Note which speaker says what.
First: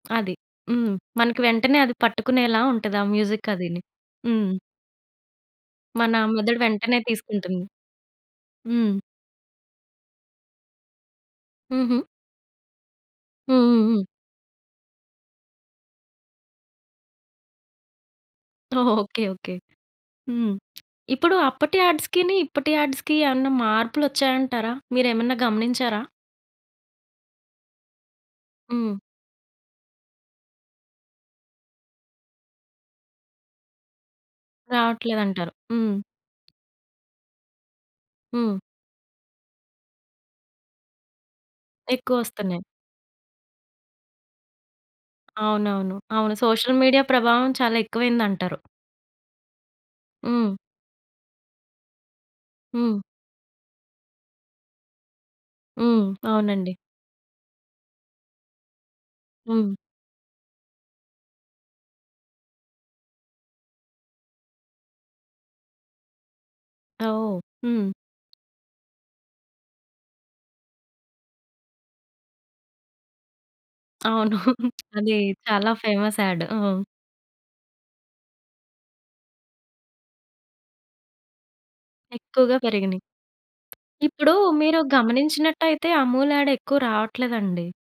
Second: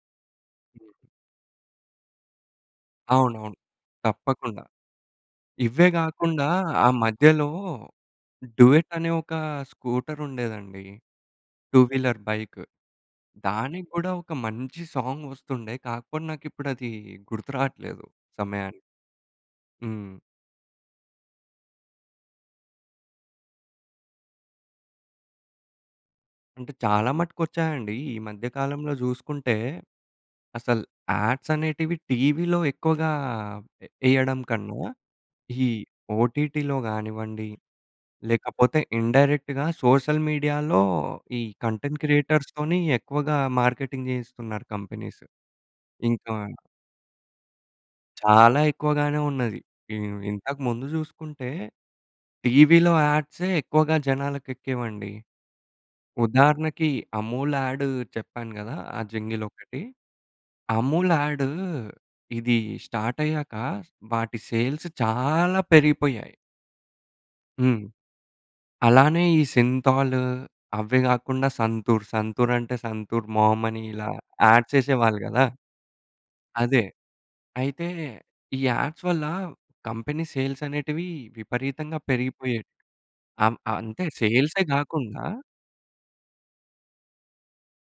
Speaker 1: అది. హ్మ్. మనకి వెంటనే అది పట్టుకునేలా ఉంటది. ఆ మ్యూజిక్
Speaker 2: అవునవును.
Speaker 1: అదిని. హ్మ్.
Speaker 2: తప్పకుండా. ఇవ్వే
Speaker 1: మన
Speaker 2: గాకుండా
Speaker 1: మెదడు
Speaker 2: ఆ
Speaker 1: వెంటనే
Speaker 2: మధ్యలో
Speaker 1: తీసుకుంటుంది. హ్మ్.
Speaker 2: డూయెట్ అనే ఒకా స్కూటర్ ఉండేదండి. 2
Speaker 1: హుహు.
Speaker 2: Wheeler bike. దానికి
Speaker 1: హుహుహు.
Speaker 2: గూడా ఒక మంచి సాంగ్ వస్తుండే. కాక పోయిన ఇప్పుడు అదీ గుర్తురాట్లేదు సమయానికి.
Speaker 1: ఓహ్! Okay, okay.
Speaker 2: హ్మ్.
Speaker 1: హ్మ్. ఇప్పుడు అప్పటి యాడ్స్‌కీని ఇప్పటి యాడ్స్‌కి ఏవన్నా మార్పులొ‌చ్చాయంటారా? మీరేమన్నా గమనించారా?
Speaker 2: అంటే చాలా మటుకు వచ్చాయండీ. ఈ మధ్య కాలంలో
Speaker 1: హ్మ్.
Speaker 2: జూసుకుంటే, అసలు యాడ్స్ అనేటివి టీవీలో ఎక్కువగా ఎ ఎయ్యడం కన్నా,
Speaker 1: రావట్లేదంటారు,
Speaker 2: ఈ
Speaker 1: హ్మ్.
Speaker 2: ఓటీటీలో గానివ్వండి,
Speaker 1: హ్మ్.
Speaker 2: లేకపోతే ఇండైరెక్ట్‌గా సోషల్ మీడియాలో ఈ కంటెంట్
Speaker 1: ఎక్కువస్తన్నాయి.
Speaker 2: క్రియేటర్స్‌తోనీ ఎక్కువగా మార్కెటింగ్ చేయిస్తున్నారు కంపెనీస్.
Speaker 1: అవునవును.
Speaker 2: ఇంకా
Speaker 1: అవును. సోషల్ మీడియా ప్రభావం చాలా ఎక్కువైంది అంటారు.
Speaker 2: చాలా ఎక్కువగానే ఉన్నది. ఇ
Speaker 1: హ్మ్.
Speaker 2: ఇంతక ముందు జూసుకుంటే, టీవీలో
Speaker 1: హ్మ్.
Speaker 2: యాడ్సే ఎక్కువగా జనాలకి ఎక్కేవండి.
Speaker 1: హ్మ్. అవునండి.
Speaker 2: ఉదాహరణకి అమూల్ యాడ్ చెప్పాను గదా! ఆ జంగిల్
Speaker 1: హ్మ్.
Speaker 2: ఒకటి. అమూల్ యా‌డు, ఇదీ స్టార్ట్ అయ్యాకా, వాటి సేల్స్ చాలా పెరిగిపొయ్యాయి.
Speaker 1: ఓహ్!
Speaker 2: హ్మ్.
Speaker 1: హ్మ్.
Speaker 2: అలానే ఈ సింథాలూ, అవ్వే గాకుండా సంతూర్, సంతూర్ అంటే సంతూర్ మామ్ అని ఇలా
Speaker 1: అవును.
Speaker 2: యాడ్
Speaker 1: అదీ
Speaker 2: చేసేవాళ్ళు గదా!
Speaker 1: చాలా ఫేమస్ యాడ్. ఆ!
Speaker 2: అదే. అయితే ఈ యాడ్స్ వల్లా కంపెనీ సేల్స్ అనేటివీ, విపరీతంగా
Speaker 1: ఎక్కువగా
Speaker 2: పెరిగిపోయేట్
Speaker 1: పెరిగినియి.
Speaker 2: అమ్ అంతే
Speaker 1: ఇప్పుడూ
Speaker 2: సేల్సే
Speaker 1: మీరు
Speaker 2: గాకుండా
Speaker 1: గమనించినట్టైతే అమూల్ యాడ్ ఎక్కువ రావట్లేదండి.